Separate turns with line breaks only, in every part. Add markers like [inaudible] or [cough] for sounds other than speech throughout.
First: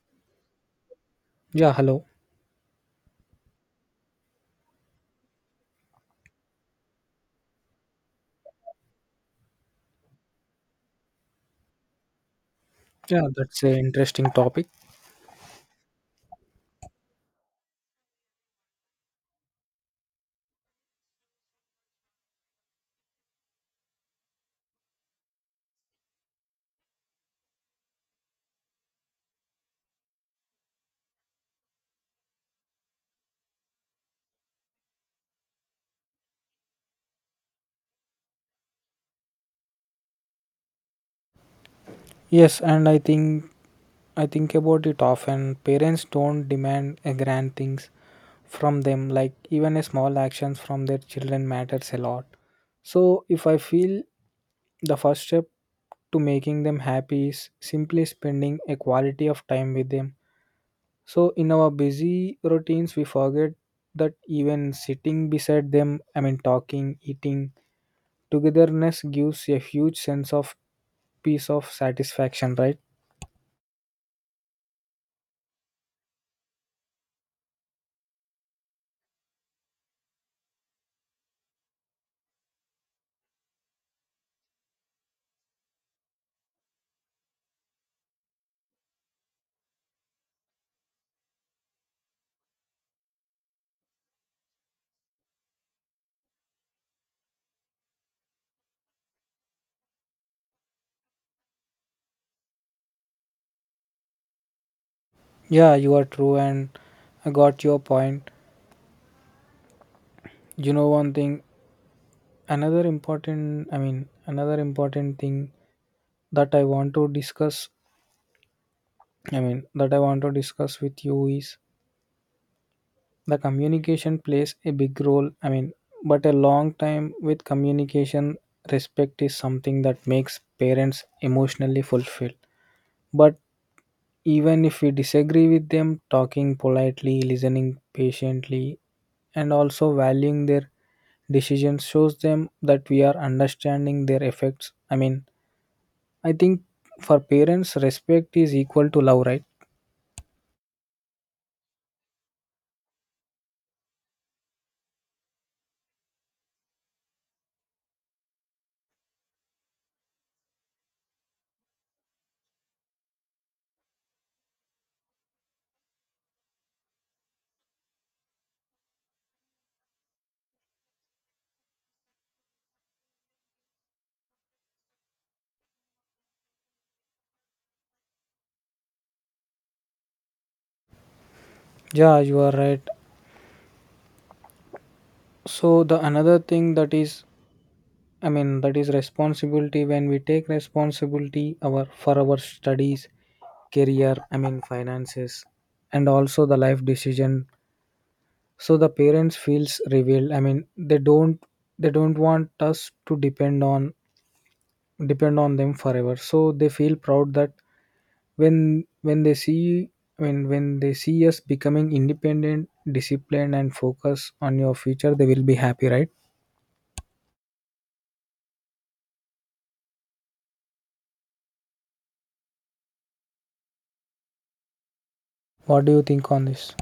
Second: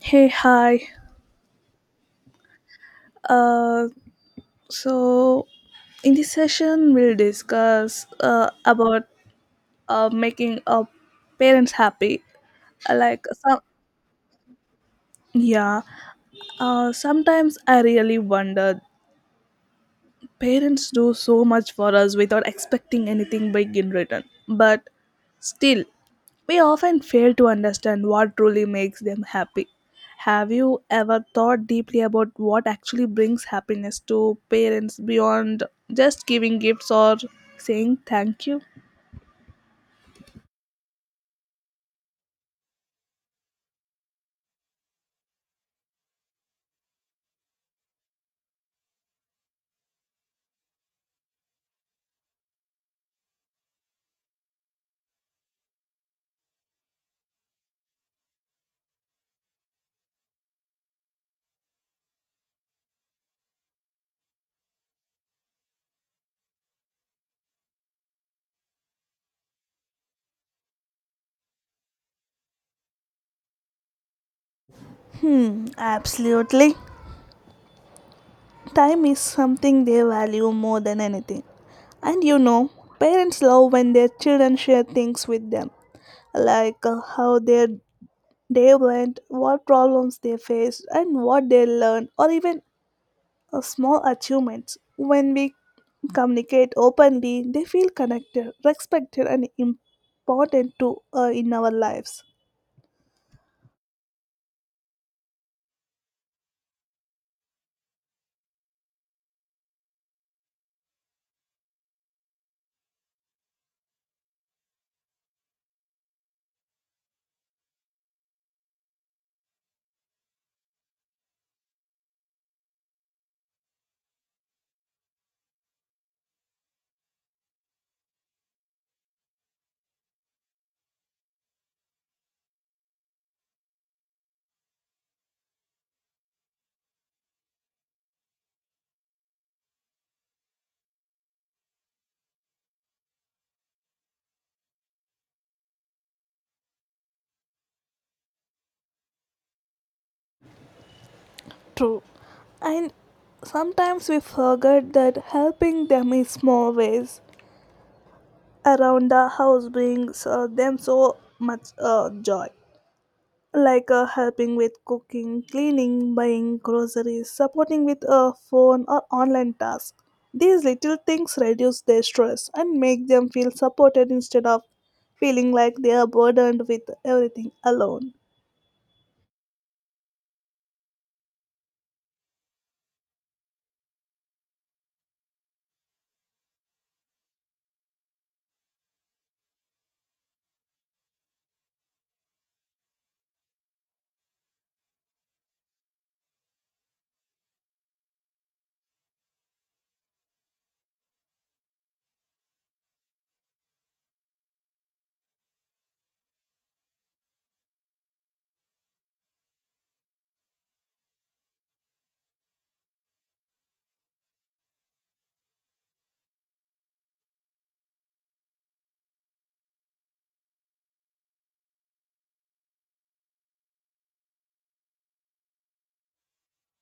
Hey, hi.
Yeah, hello.
Uh, so in this session, we'll discuss about making parents happy. Uh, Like
Yeah,
some,
that's an interesting topic.
yeah. Sometimes I really wonder. Parents do so much for us without expecting anything big in return. But still, we often fail to understand what truly makes them happy. Have you ever thought deeply about what actually brings happiness to parents beyond just giving gifts or saying thank you?
Yes, and I think about it often. Parents don't demand a grand things from them, like even a small actions from their children matters a lot. So if I feel the first step to making them happy is simply spending a quality of time with them. So in our busy routines we forget that even sitting beside them, I mean talking, eating, togetherness gives a huge sense of piece of satisfaction, right?
Hmm, absolutely. Time is something they value more than anything. And you know, parents love when their children share things with them, like how their they went, what problems they faced, and what they learned, or even small achievements. When we communicate openly, they feel connected, respected, and important to in our lives.
Yeah, you are true, and I got your point. You know one thing, another important thing that i want to discuss that I want to discuss with you is the communication plays a big role. I mean, but a long time with communication, respect is something that makes parents emotionally fulfilled. But even if we disagree with them, talking politely, listening patiently, and also valuing their decisions shows them that we are understanding their effects. I mean, I think for parents, respect is equal to love, right?
True, and sometimes we forget that helping them in small ways around the house brings them so much joy. Like helping with cooking, cleaning, buying groceries, supporting with a phone or online task. These little things reduce their stress and make them feel supported instead of feeling like they are burdened with everything alone.
Yeah, you are right. So the another thing that is, I mean, that is responsibility. When we take responsibility our for our studies, career, I mean, finances, and also the life decision, so the parents feels revealed. I mean, they don't want us to depend on them forever, so they feel proud that when when they see when they see us becoming independent, disciplined, and focus on your future, they will be happy, right? What do you think on this?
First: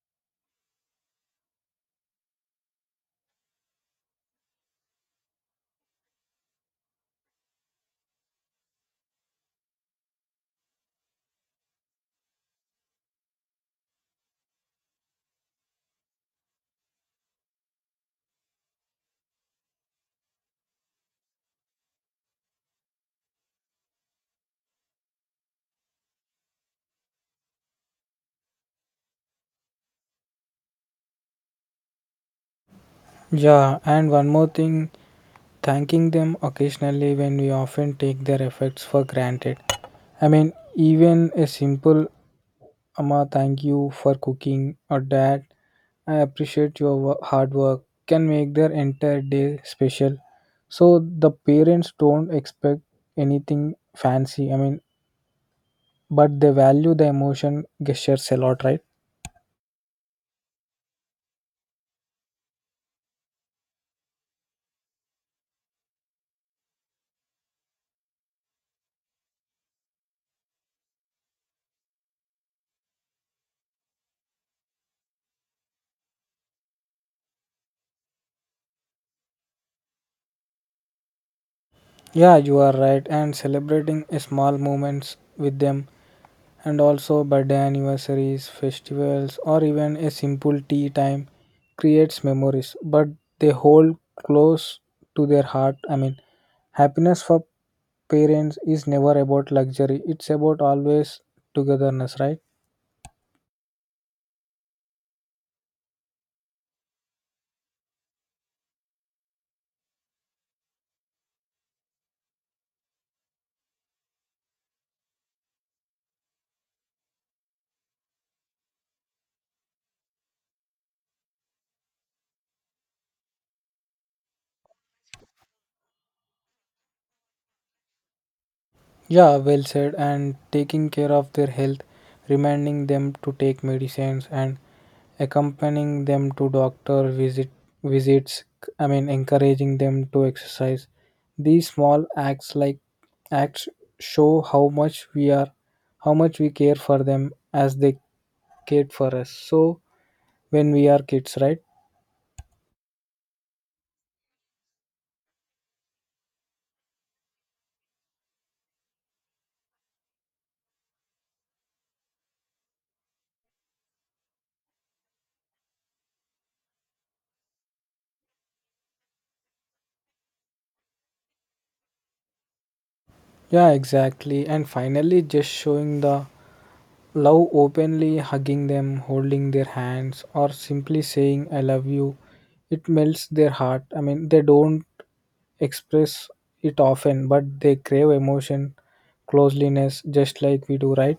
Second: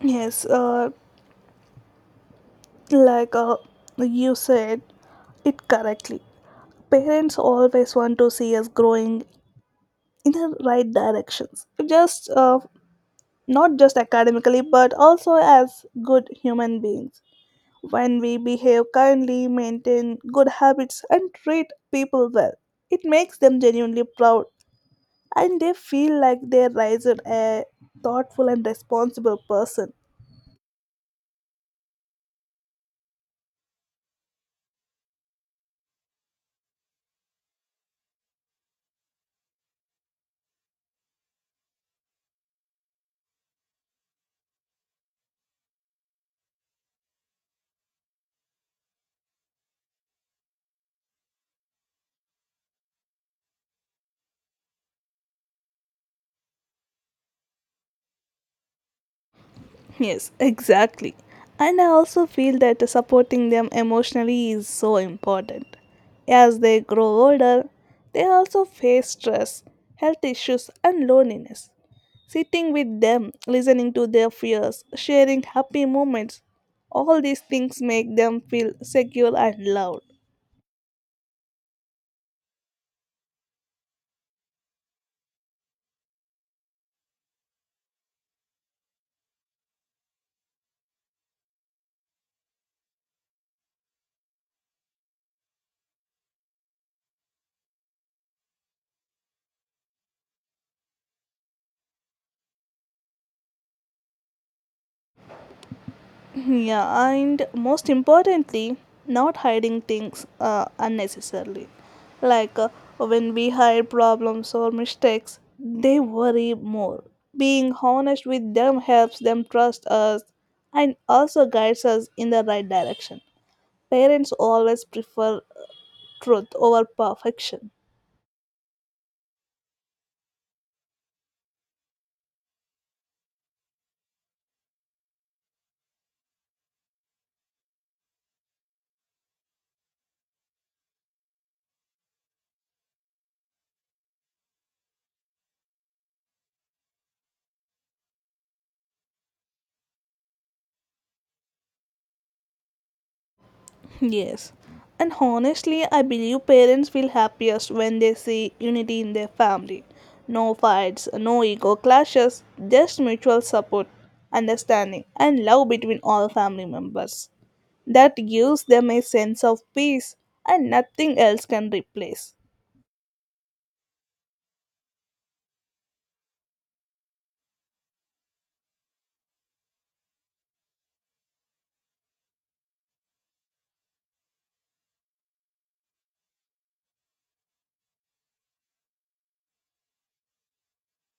Yes, like you said it correctly. Parents always want to see us growing in the right directions, just not just academically, but also as good human beings. When we behave kindly, maintain good habits, and treat people well, it makes them genuinely proud and they feel like they raised a thoughtful and responsible person.
Yeah, and one more thing, thanking them occasionally when we often take their efforts for granted. I mean, even a simple Amma, thank you for cooking. Or Dad, I appreciate your hard work. Can make their entire day special. So the parents don't expect anything fancy. I mean, but they value the emotion gestures a lot, right?
Yes, exactly. And I also feel that supporting them emotionally is so important. As they grow older, they also face stress, health issues, and loneliness. Sitting with them, listening to their fears, sharing happy moments, all these things make them feel secure and loved.
Yeah, you are right. And celebrating small moments with them, and also birthday anniversaries, festivals, or even a simple tea time creates memories, but they hold close to their heart. I mean, happiness for parents is never about luxury, it's about always togetherness, right?
Yeah, and most importantly, not hiding things unnecessarily. Like when we hide problems or mistakes, they worry more. Being honest with them helps them trust us and also guides us in the right direction. Parents always prefer truth over perfection.
Yeah, well said. And taking care of their health, reminding them to take medicines, and accompanying them to doctor visits. I mean, encouraging them to exercise, these small acts show how much we care for them as they cared for us, so when we are kids, right?
Yes. And honestly, I believe parents feel happiest when they see unity in their family. No fights, no ego clashes, just mutual support, understanding, and love between all family members. That gives them a sense of peace and nothing else can replace.
Yeah, exactly. And finally, just showing the love openly, hugging them, holding their hands, or simply saying I love you. It melts their heart. I mean, they don't express it often, but they crave emotion, closeliness, just like we do, right?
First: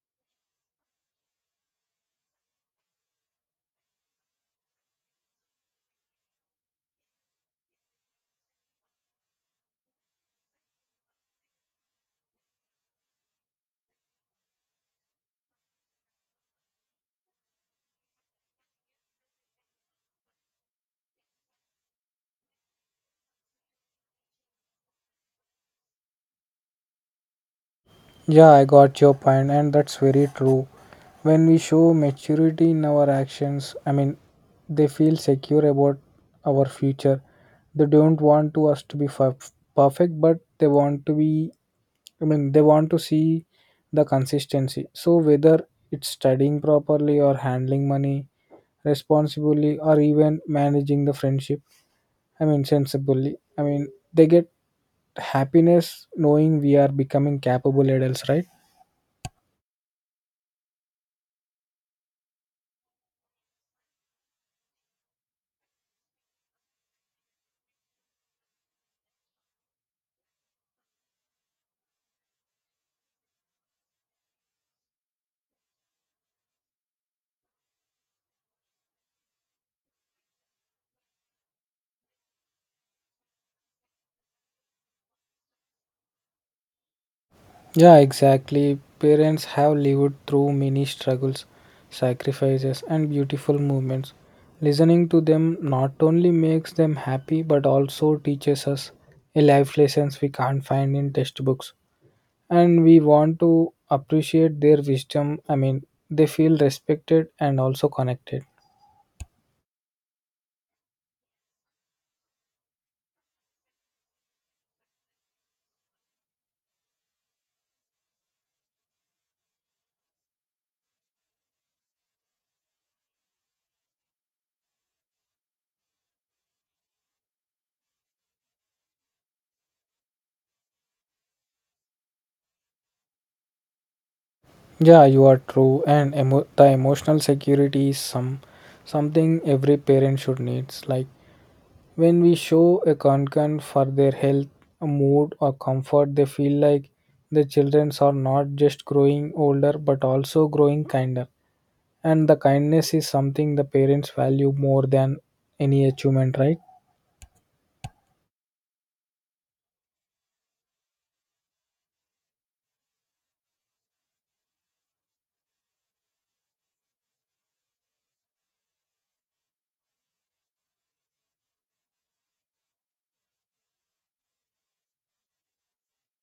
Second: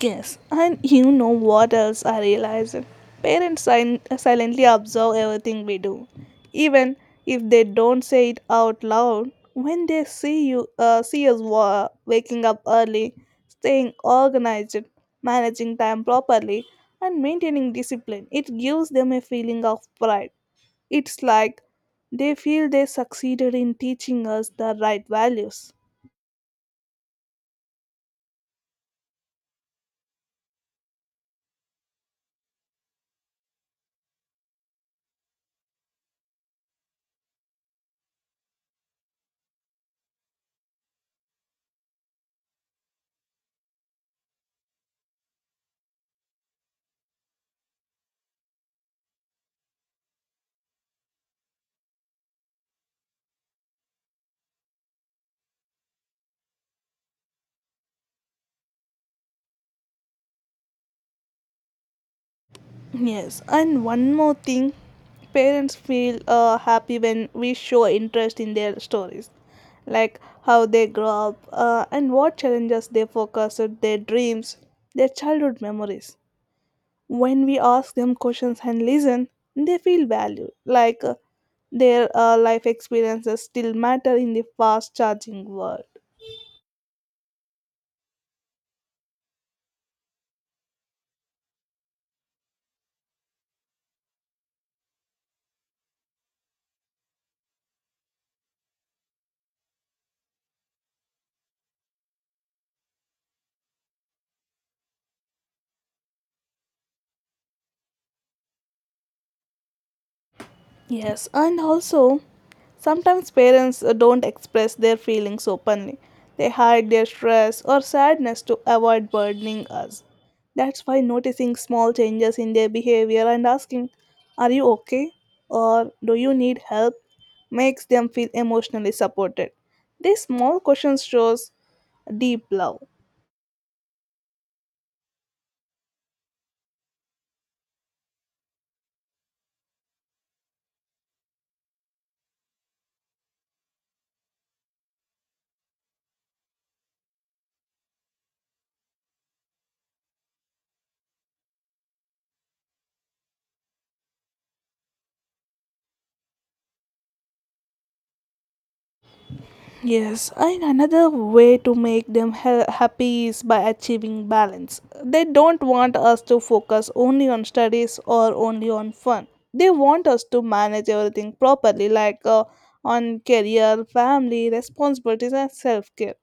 Yes, and you know what else I realized? Parents silently observe everything we do, even if they don't say it out loud. When they see us waking up early, staying organized, managing time properly, and maintaining discipline, it gives them a feeling of pride. It's like they feel they succeeded in teaching us the right values.
Yeah, I got your point, and that's very true. When we show maturity in our actions, I mean, they feel secure about our future. They don't want to us to be perfect, but they want to be. I mean, they want to see the consistency. So whether it's studying properly or handling money responsibly or even managing the friendship, I mean, sensibly. I mean, they get happiness knowing we are becoming capable adults, right?
Yes, and one more thing, parents feel happy when we show interest in their stories, like how they grow up and what challenges they focus on, their dreams, their childhood memories. When we ask them questions and listen, they feel valued, like their life experiences still matter in the fast charging world.
Yeah, exactly. Parents have lived through many struggles, sacrifices, and beautiful moments. Listening to them not only makes them happy but also teaches us a life lessons we can't find in textbooks. And we want to appreciate their wisdom. I mean, they feel respected and also connected.
Yes, and also sometimes parents don't express their feelings openly. They hide their stress or sadness to avoid burdening us. That's why noticing small changes in their behavior and asking, are you okay? Or do you need help? Makes them feel emotionally supported. These small questions shows deep love.
Yeah, you are true. And the emotional security is something every parent should needs. Like when we show a concern for their health, mood, or comfort, they feel like the children are not just growing older but also growing kinder. And the kindness is something the parents value more than any achievement, right?
Yes, and another way to make them happy is by achieving balance. They don't want us to focus only on studies or only on fun. They want us to manage everything properly, like on career, family, responsibilities, and self care.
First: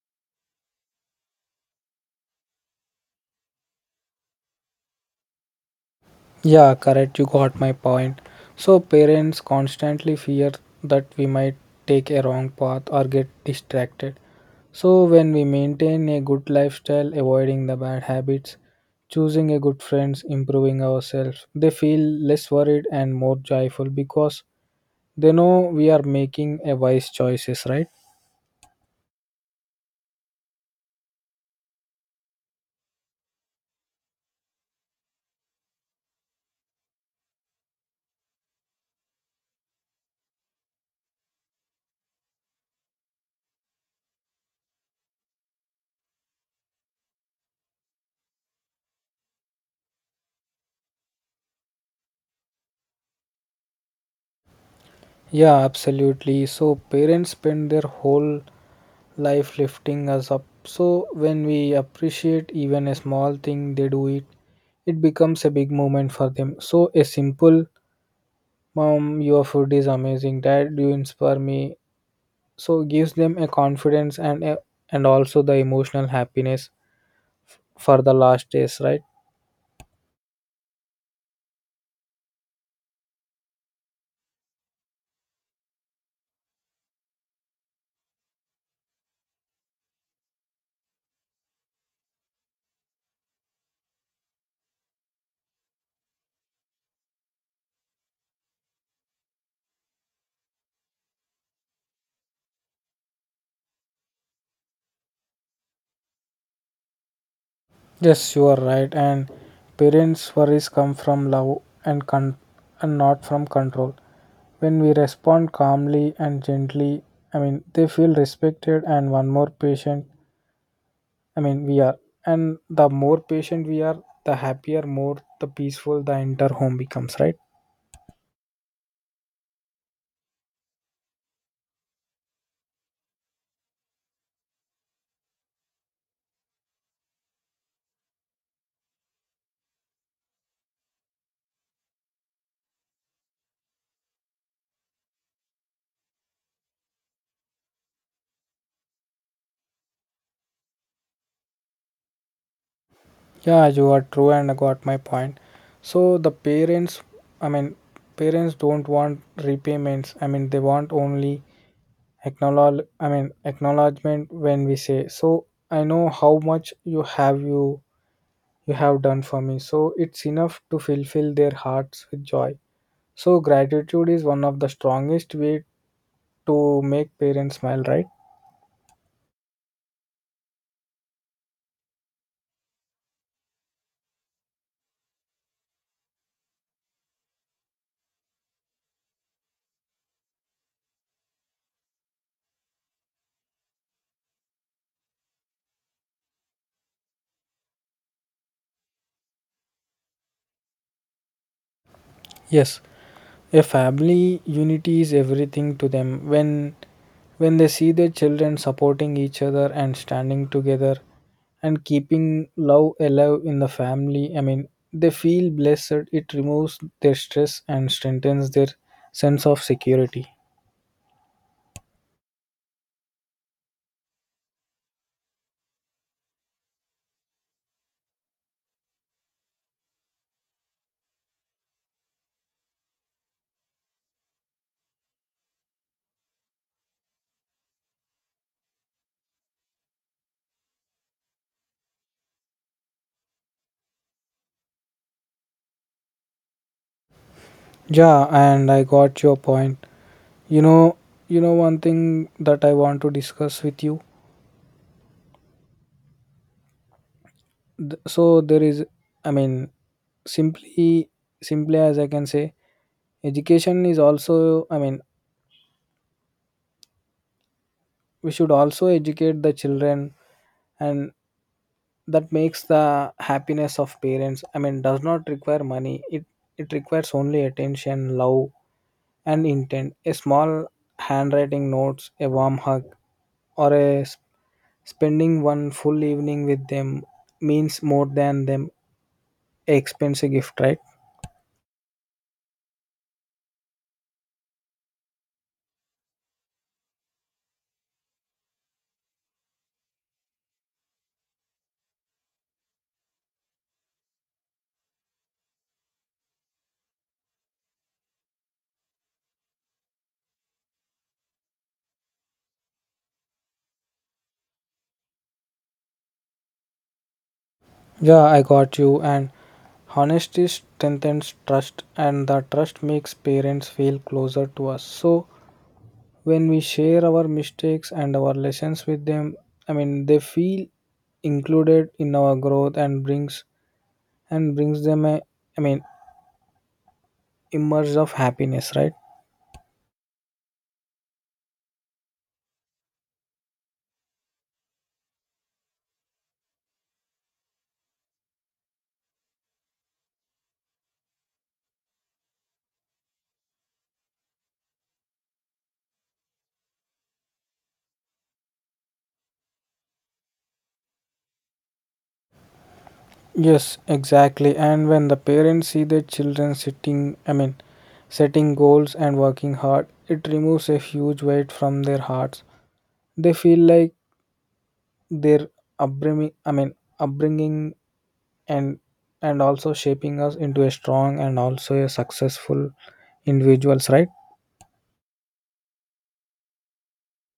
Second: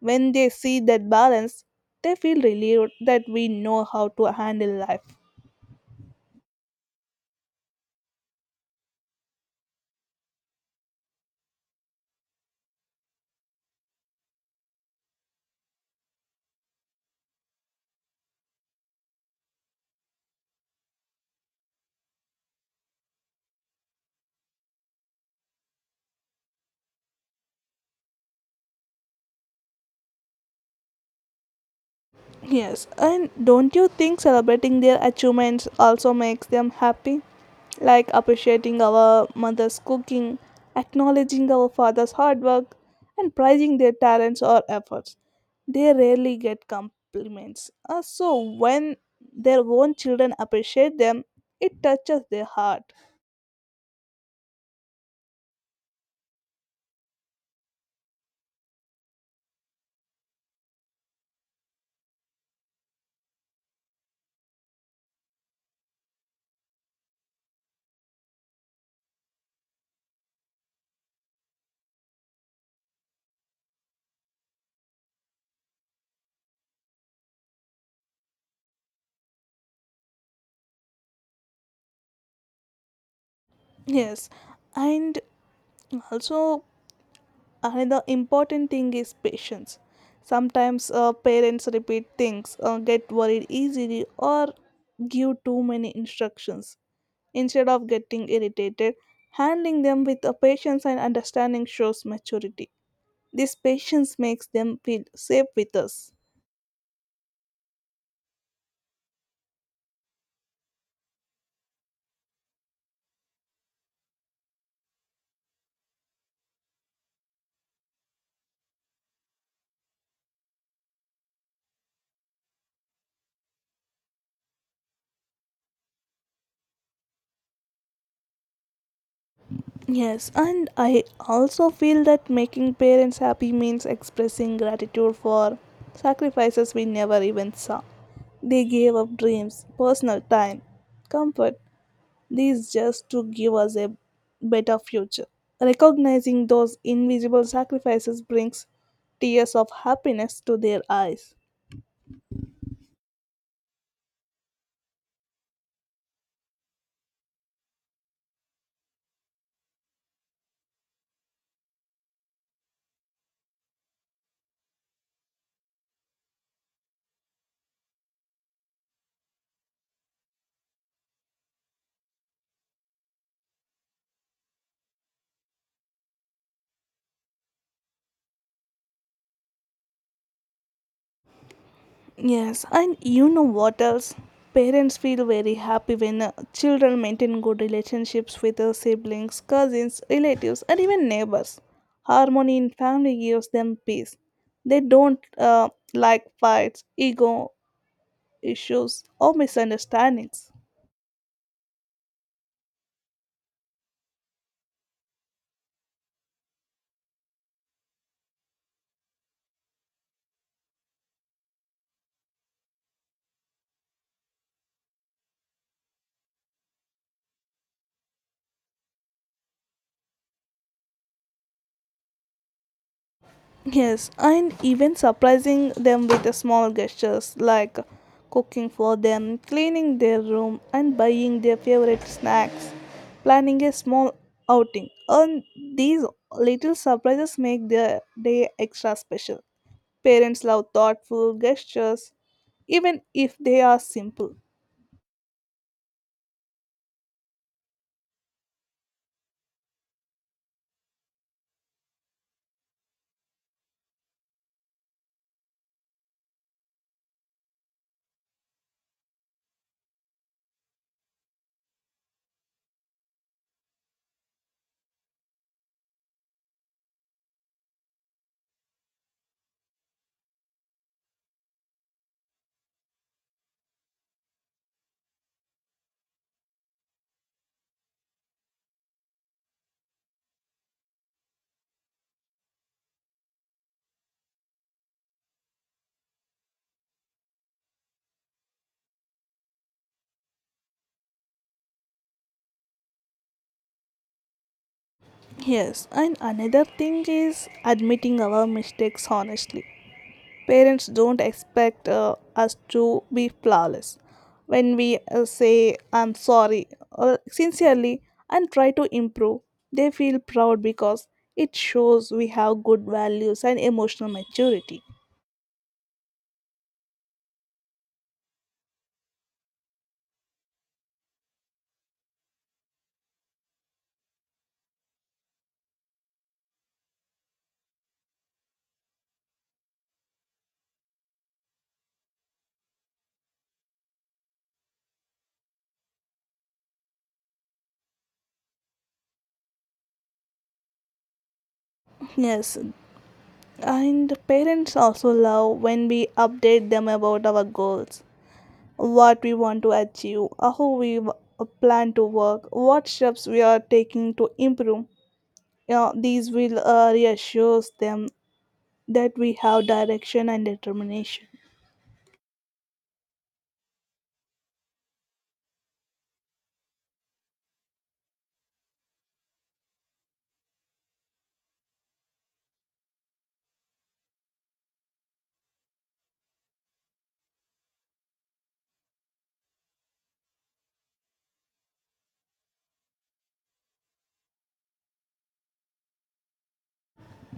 When they see that balance, they feel relieved that we know how to handle life.
Yeah, correct. You got my point. So, parents constantly fear that we might take a wrong path or get distracted. So, when we maintain a good lifestyle, avoiding the bad habits, choosing a good friends, improving ourselves, they feel less worried and more joyful because they know we are making a wise choices, right?
Yes, and don't you think celebrating their achievements also makes them happy? Like appreciating our mother's cooking, acknowledging our father's hard work, and prizing their talents or efforts. They rarely get compliments. So when their own children appreciate them, it touches their heart.
Yeah, absolutely. So, parents spend their whole life lifting us up. So when we appreciate even a small thing they do it, it becomes a big moment for them. So a simple mom, your food is amazing, dad, you inspire me. So gives them a confidence and a, and also the emotional happiness for the last days, right?
Yes, and also another important thing is patience. Sometimes parents repeat things, get worried easily, or give too many instructions instead of getting irritated. Handling them with a patience and understanding shows maturity. This patience makes them feel safe with us.
Yes, you are right. And parents' worries come from love and not from control. When we respond calmly and gently, I mean, they feel respected. And one more patient, I mean, we are. And the more patient we are, the happier, more the peaceful the entire home becomes, right?
Yes, and I also feel that making parents happy means expressing gratitude for sacrifices we never even saw. They gave up dreams, personal time, comfort, these just to give us a better future. Recognizing those invisible sacrifices brings tears of happiness to their eyes.
Yeah, you are true, and I got my point. So the parents, I mean, parents don't want repayments. I mean, they want only acknowledgement. When we say, so I know how much you have done for me, so it's enough to fulfill their hearts with joy. So gratitude is one of the strongest way to make parents smile, right?
Yes, and you know what else? Parents feel very happy when children maintain good relationships with their siblings, cousins, relatives, and even neighbors. Harmony in family gives them peace. They don't like fights, ego issues, or misunderstandings.
Yes, a family unity is everything to them. When they see their children supporting each other and standing together and keeping love alive in the family, I mean, they feel blessed. It removes their stress and strengthens their sense of security.
Yes, and even surprising them with the small gestures like cooking for them, cleaning their room, and buying their favorite snacks, planning a small outing. And these little surprises make their day extra special. Parents love thoughtful gestures, even if they are simple.
Yeah, and I got your point. You know you know one thing that I want to discuss with you. So there is, I mean, simply simply as I can say, education is also, I mean, we should also educate the children. And that makes the happiness of parents. I mean, does not require money, it requires only attention, love, and intent. A small handwriting notes, a warm hug, or a spending one full evening with them means more than them expensive gift, right?
Yes, and another thing is admitting our mistakes honestly. Parents don't expect us to be flawless. When we say I'm sorry or sincerely and try to improve, they feel proud because it shows we have good values and emotional maturity.
Yeah, I got you. And honesty strengthens trust, and the trust makes parents feel closer to us. So when we share our mistakes and our lessons with them, I mean, they feel included in our growth. And brings them a, I mean, immerse of happiness, right?
Yes, and parents also love when we update them about our goals, what we want to achieve, how we plan to work, what steps we are taking to improve. You know, these will reassures them that we have direction and determination.
Yes, exactly. And when the parents see their children sitting I mean setting goals and working hard, it removes a huge weight from their hearts. They feel like their upbringing I mean upbringing and and also shaping us into a strong and also a successful individuals, right?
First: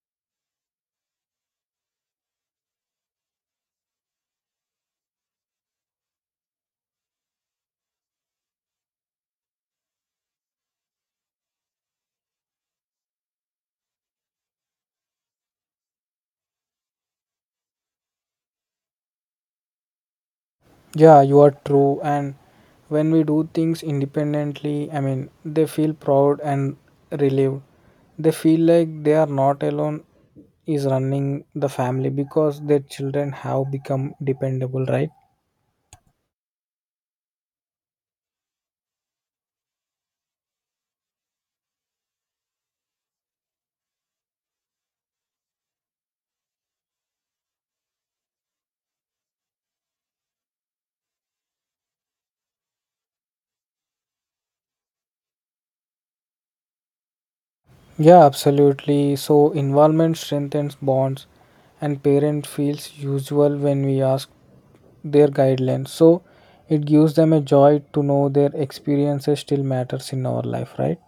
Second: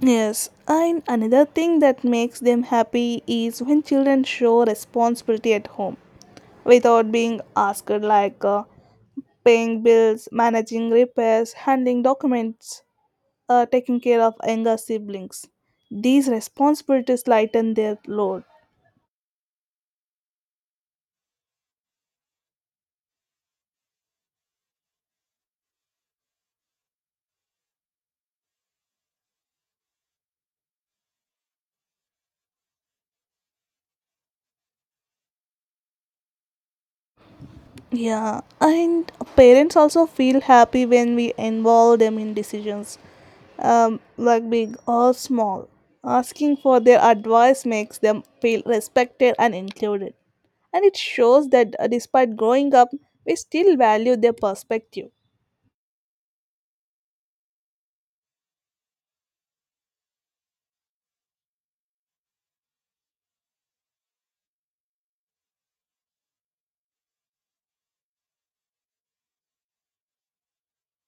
Yes, and another thing that makes them happy is when children show responsibility at home without being asked, like paying bills, managing repairs, handling documents, taking care of younger siblings. These responsibilities lighten their load.
Yeah, you are true. And when we do things independently, I mean, they feel proud and relieved. They feel like they are not alone is running the family because their children have become dependable, right?
Yeah, and parents also feel happy when we involve them in decisions, like big or small. Asking for their advice makes them feel respected and included. And it shows that despite growing up, we still value their perspective.
Yeah, absolutely. So involvement strengthens bonds and parent feels usual when we ask their guidelines. So it gives them a joy to know their experiences still matters in our life, right?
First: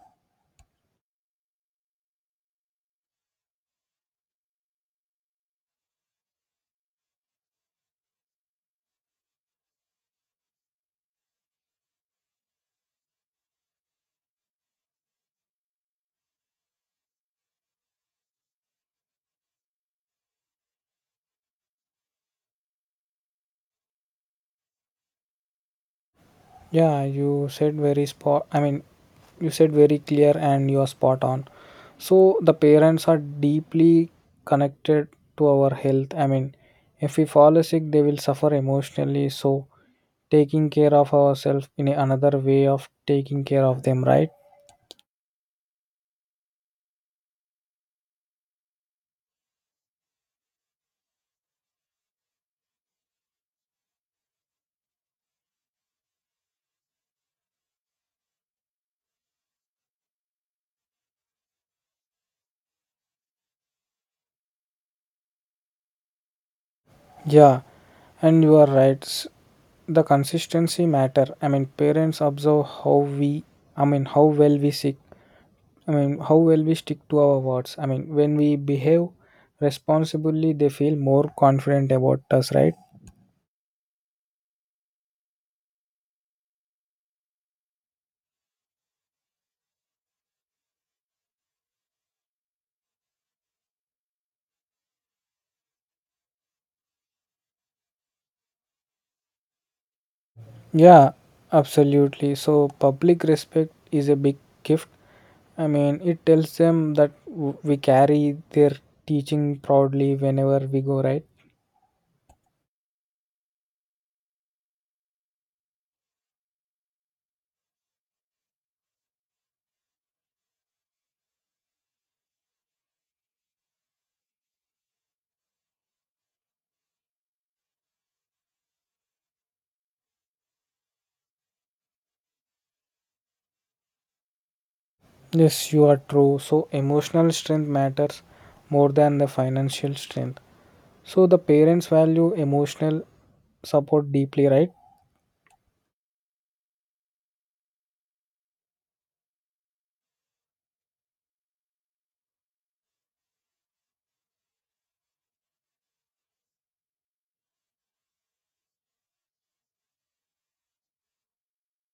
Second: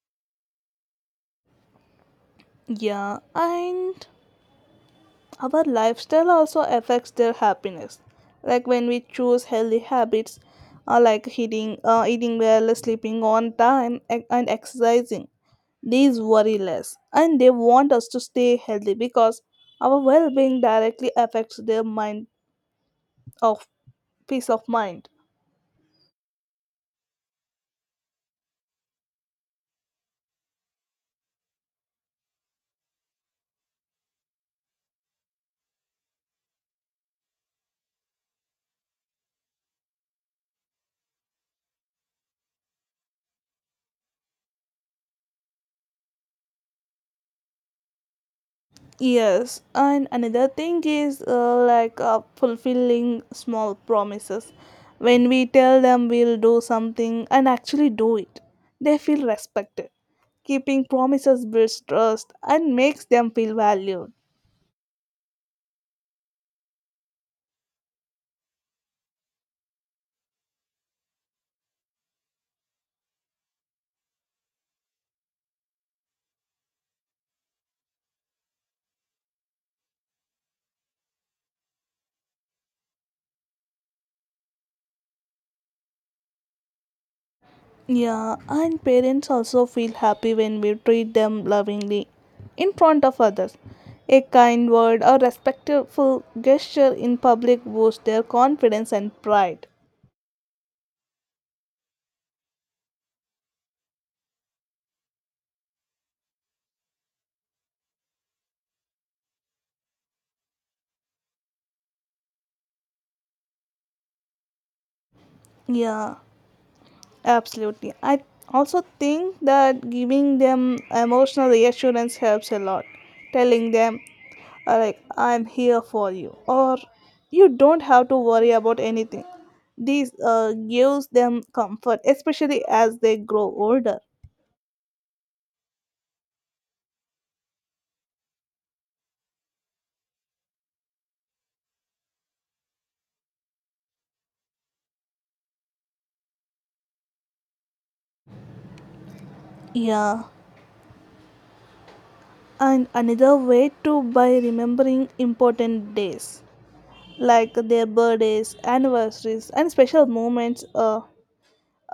Yeah, and our lifestyle also affects their happiness. Like when we choose healthy habits, like eating well, sleeping on time, and exercising, these worry less, and they want us to stay healthy because our well-being directly affects their mind of peace of mind.
Yeah, you said very spot. I mean, you said very clear and you are spot on. So, the parents are deeply connected to our health. I mean, if we fall sick, they will suffer emotionally. So, taking care of ourselves in another way of taking care of them, right?
Yes, and another thing is fulfilling small promises. When we tell them we'll do something and actually do it, they feel respected. Keeping promises builds trust and makes them feel valued.
Yeah, and you are right. The consistency matter. I mean, parents observe how we, I mean, how well we sick I mean, how well we stick to our words. I mean, when we behave responsibly, they feel more confident about us, right?
Yeah, and parents also feel happy when we treat them lovingly in front of others. A kind word or respectful gesture in public boosts their confidence and pride.
Yeah, absolutely. So, public respect is a big gift. I mean, it tells them that we carry their teaching proudly whenever we go, right?
Yeah, absolutely. I also think that giving them emotional reassurance helps a lot. Telling them, like, I'm here for you, or you don't have to worry about anything. This gives them comfort, especially as they grow older.
Yes, you are true. So, emotional strength matters more than the financial strength. So, the parents value emotional support deeply, right?
Yeah. And another way to by remembering important days like their birthdays, anniversaries, and special moments. Uh,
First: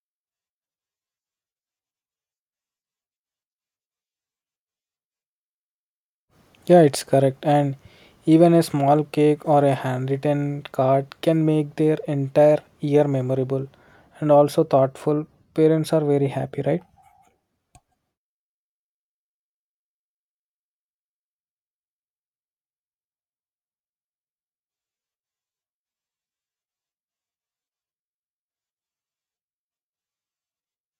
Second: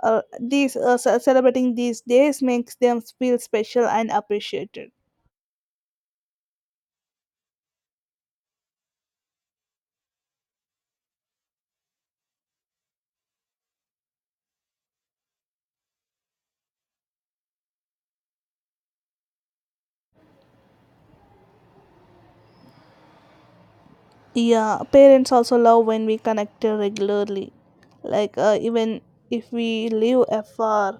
Uh, these uh, ce- Celebrating these days makes them feel special and appreciated.
Yeah, it's correct. And even a small cake or a handwritten card can make their entire year memorable and also thoughtful. Parents are very happy, right?
Yeah, parents also love when we connect regularly. Like even if we live afar,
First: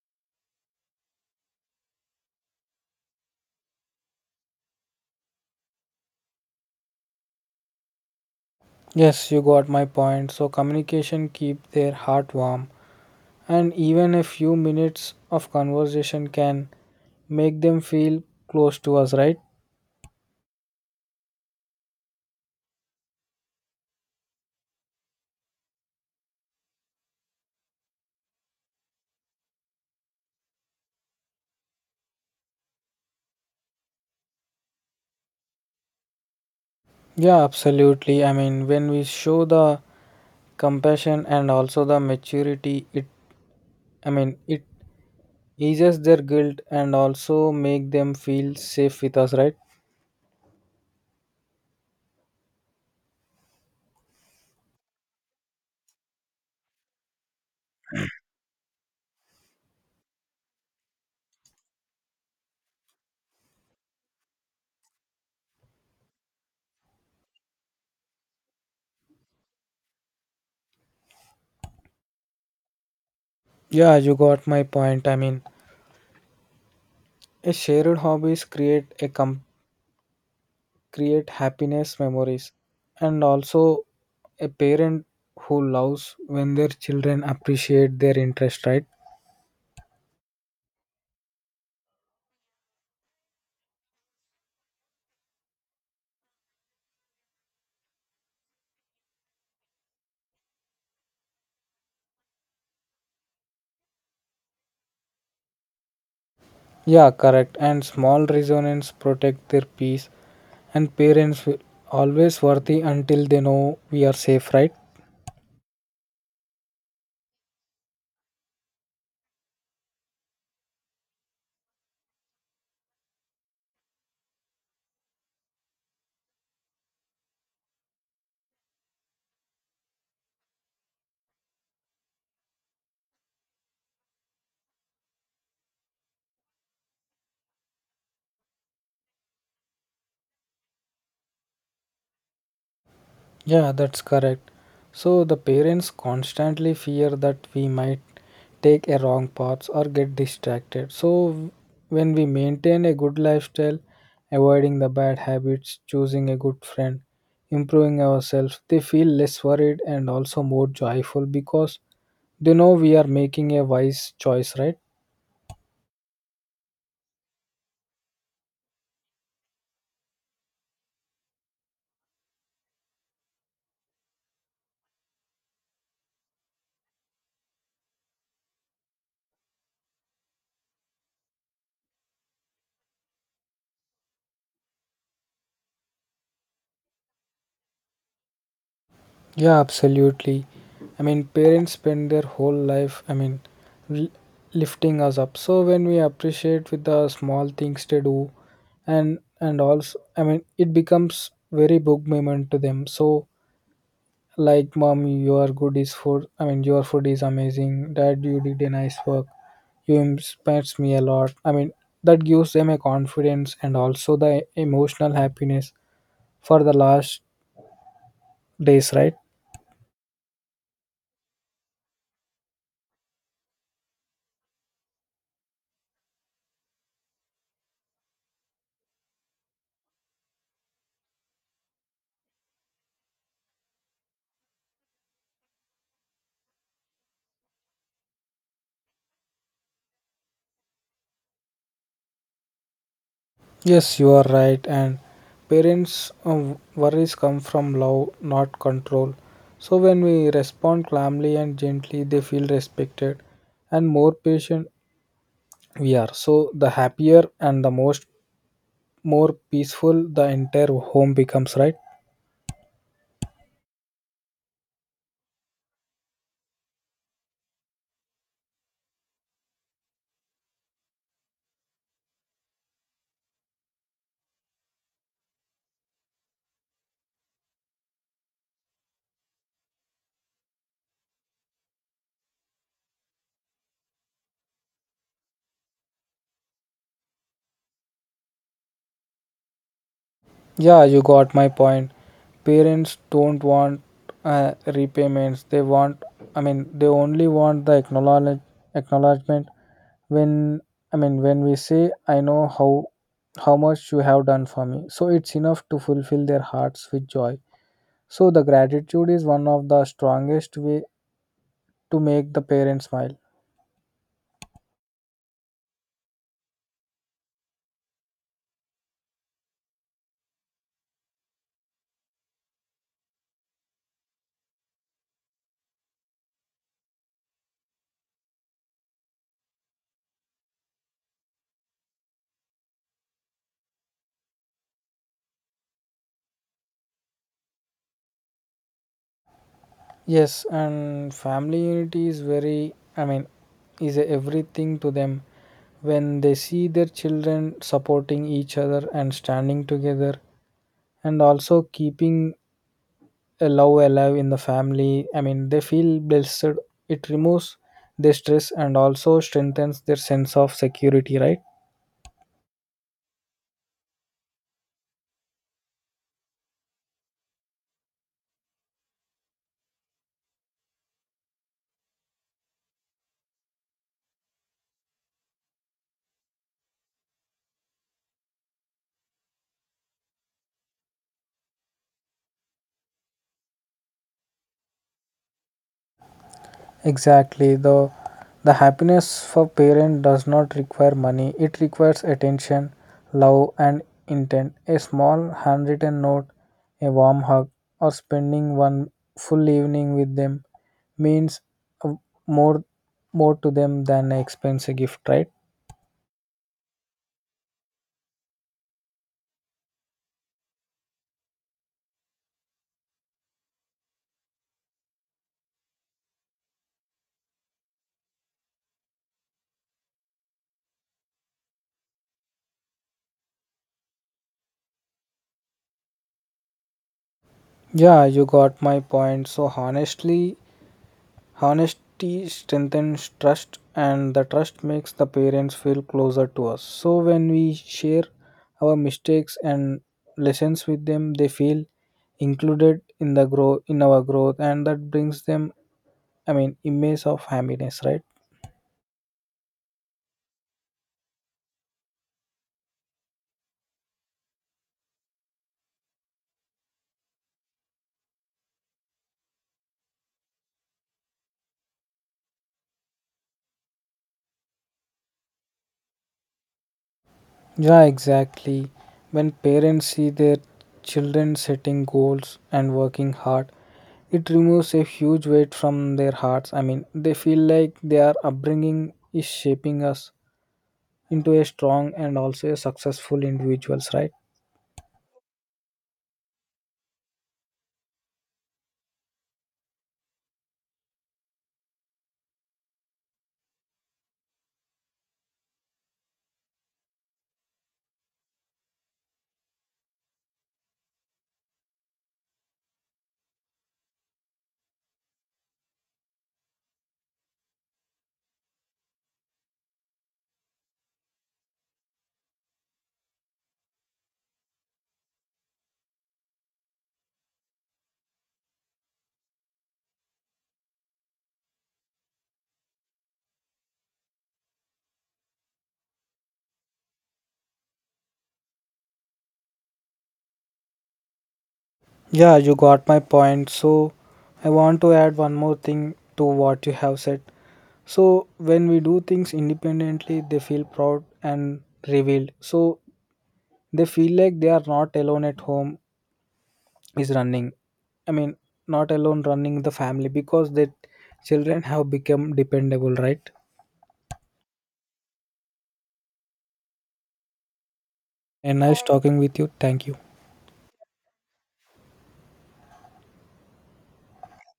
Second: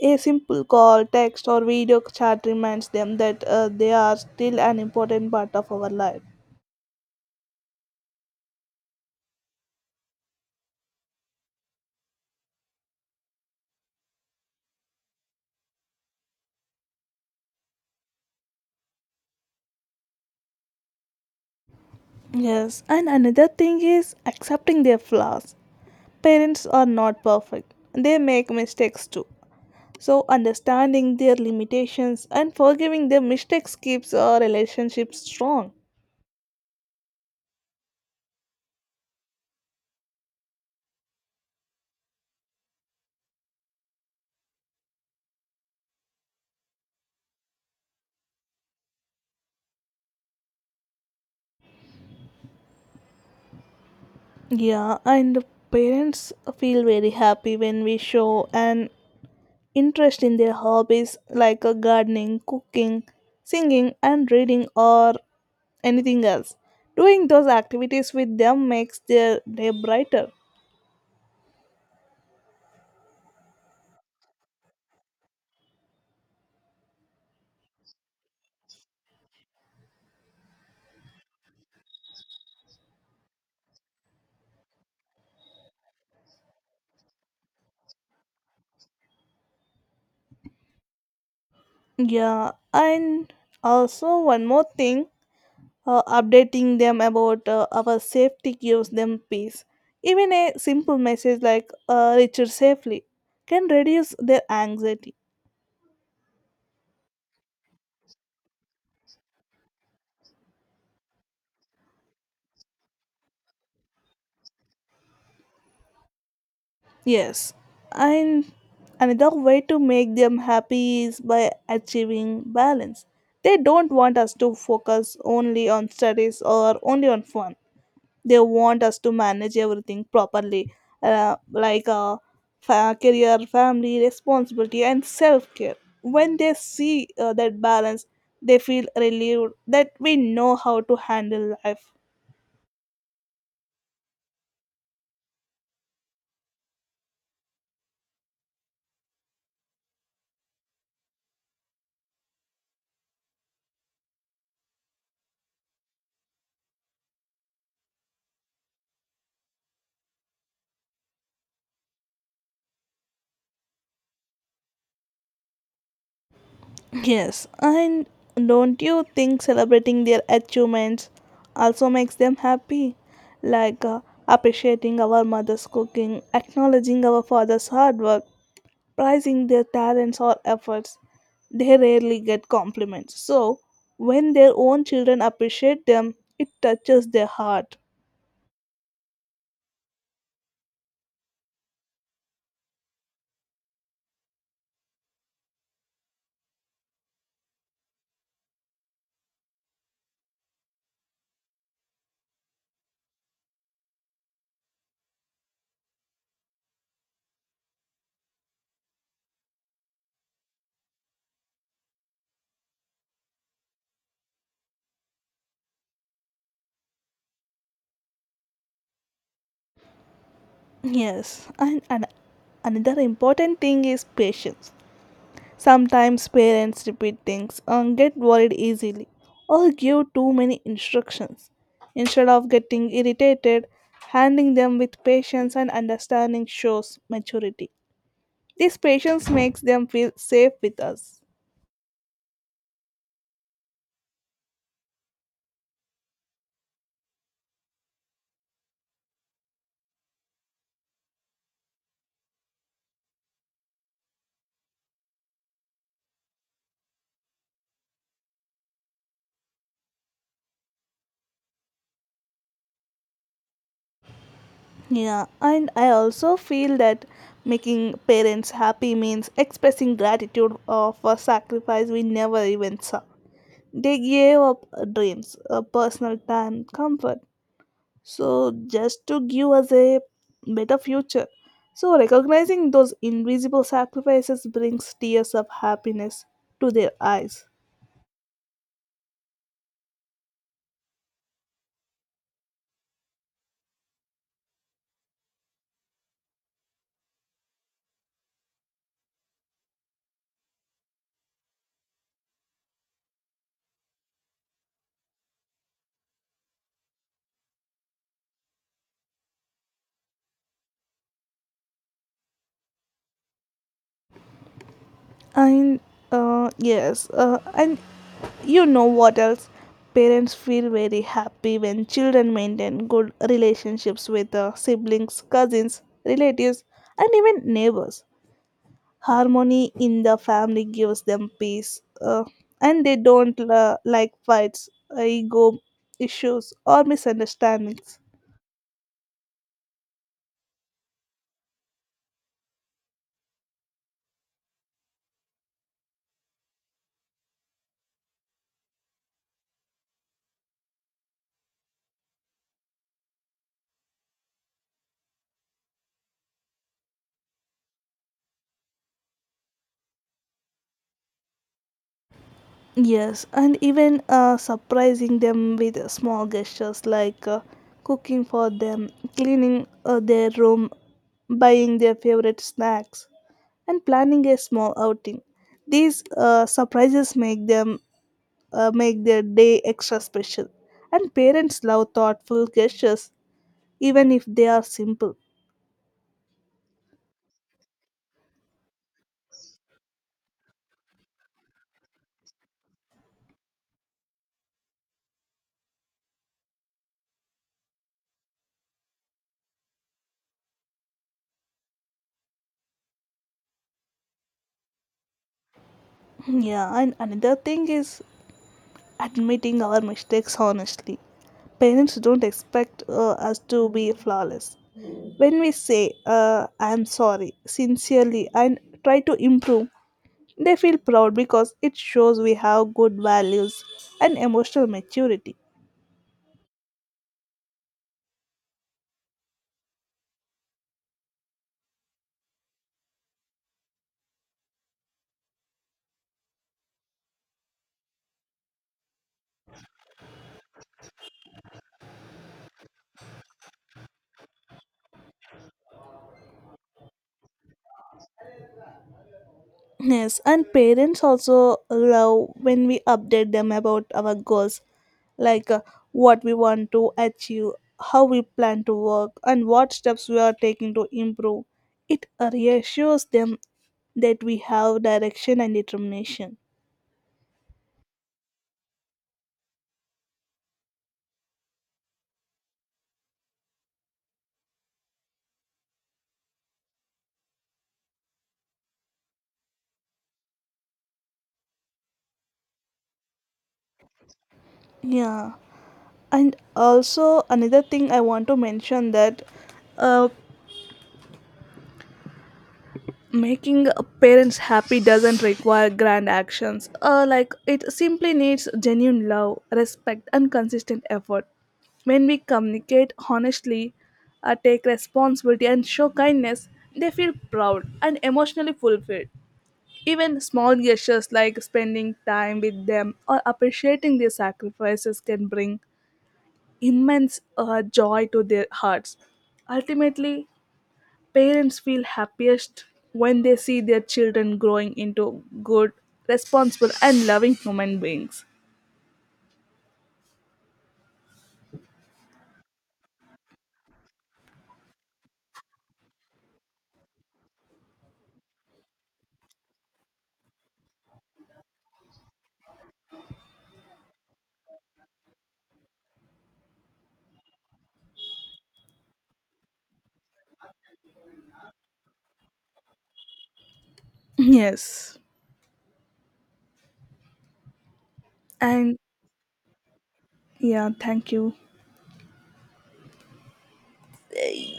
a simple call, text, or video chat reminds them that they are still an important part of our life.
Yes, you got my point. So communication keep their heart warm and even a few minutes of conversation can make them feel close to us, right?
Yes, and another thing is accepting their flaws. Parents are not perfect, they make mistakes too. So, understanding their limitations and forgiving their mistakes keeps our relationship strong.
Yeah, absolutely. I mean, when we show the compassion and also the maturity, it eases their guilt and also make them feel safe with us, right?
Yeah, and parents feel very happy when we show an interest in their hobbies like gardening, cooking, singing, and reading, or anything else. Doing those activities with them makes their day brighter.
Yeah, you got my point. I mean, a shared hobbies create happiness memories and also a parent who loves when their children appreciate their interest, right?
Yeah, and also one more thing, updating them about our safety gives them peace. Even a simple message like return safely can reduce their anxiety.
Yeah, correct. And small resonance protect their peace and parents will always worthy until they know we are safe, right?
Yes, and another way to make them happy is by achieving balance. They don't want us to focus only on studies or only on fun. They want us to manage everything properly, like career, family, responsibility, and self-care. When they see that balance, they feel relieved that we know how to handle life.
Yeah, that's correct. So the parents constantly fear that we might take a wrong path or get distracted. So when we maintain a good lifestyle, avoiding the bad habits, choosing a good friend, improving ourselves, they feel less worried and also more joyful because they know we are making a wise choice, right?
Yes, and don't you think celebrating their achievements also makes them happy? Like appreciating our mother's cooking, acknowledging our father's hard work, prizing their talents or efforts, they rarely get compliments. So, when their own children appreciate them, it touches their heart.
Yeah, absolutely. I mean, parents spend their whole life, I mean, l- lifting us up. So when we appreciate with the small things they do, and also, I mean, it becomes very big moment to them. So like, mom, your good is food. I mean, your food is amazing. Dad, you did a nice work. You inspires me a lot. I mean, that gives them a confidence and also the emotional happiness for the last days, right?
Yes, and another important thing is patience. Sometimes parents repeat things and get worried easily or give too many instructions. Instead of getting irritated, handling them with patience and understanding shows maturity. This patience makes them feel safe with us.
Yes, you are right. And parents' worries come from love, not control. So when we respond calmly and gently, they feel respected, and more patient we are. So the happier and the most more peaceful the entire home becomes, right?
Yeah, and I also feel that making parents happy means expressing gratitude for sacrifice we never even saw. They gave up dreams, personal time, comfort, so just to give us a better future. So recognizing those invisible sacrifices brings tears of happiness to their eyes.
Yeah, you got my point. Parents don't want repayments. They want. I mean, they only want the acknowledgement when, I mean, when we say I know how much you have done for me, so it's enough to fulfill their hearts with joy. So the gratitude is one of the strongest way to make the parents smile.
And yes, and you know what else? Parents feel very happy when children maintain good relationships with siblings, cousins, relatives, and even neighbors. Harmony in the family gives them peace, and they don't like fights, ego issues, or misunderstandings.
Yes, and family unity is very I mean is everything to them. When they see their children supporting each other and standing together and also keeping a love alive in the family. I mean, they feel blessed. It removes their stress and also strengthens their sense of security, right?
Yes, and even surprising them with small gestures like cooking for them, cleaning their room, buying their favorite snacks, and planning a small outing. These surprises make their day extra special. And parents love thoughtful gestures even if they are simple.
Exactly. The happiness for parent does not require money. It requires attention, love, and intent. A small handwritten note, a warm hug, or spending one full evening with them means uh, more more to them than an expensive gift, right?
[laughs] Yeah, and another thing is admitting our mistakes honestly. Parents don't expect us to be flawless. When we say, I'm sorry, sincerely, and try to improve, they feel proud because it shows we have good values and emotional maturity.
Yeah, you got my point. So honestly, honesty strengthens trust, and the trust makes the parents feel closer to us. So, when we share our mistakes and lessons with them, they feel included in the grow in our growth, and that brings them, I mean, image of happiness, right?
Yes, and parents also love when we update them about our goals, like what we want to achieve, how we plan to work, and what steps we are taking to improve. It reassures them that we have direction and determination.
Yeah, exactly. When parents see their children setting goals and working hard, it removes a huge weight from their hearts. I mean, they feel like their upbringing is shaping us into a strong and also a successful individuals, right?
Yeah, and also another thing I want to mention that uh, making parents happy doesn't require grand actions, like it simply needs genuine love, respect, and consistent effort. When we communicate honestly, take responsibility and show kindness, they feel proud and emotionally fulfilled. Even small gestures like spending time with them or appreciating their sacrifices can bring immense joy to their hearts. Ultimately, parents feel happiest when they see their children growing into good, responsible, and loving human beings.
Yeah, you got my point. So I want to add one more thing to what you have said. So when we do things independently, they feel proud and revealed. So they feel like they are not alone at home is running I mean not alone running the family because the children have become dependable, right?
Yes.
And
And
nice talking with you, thank you.
yeah, thank you.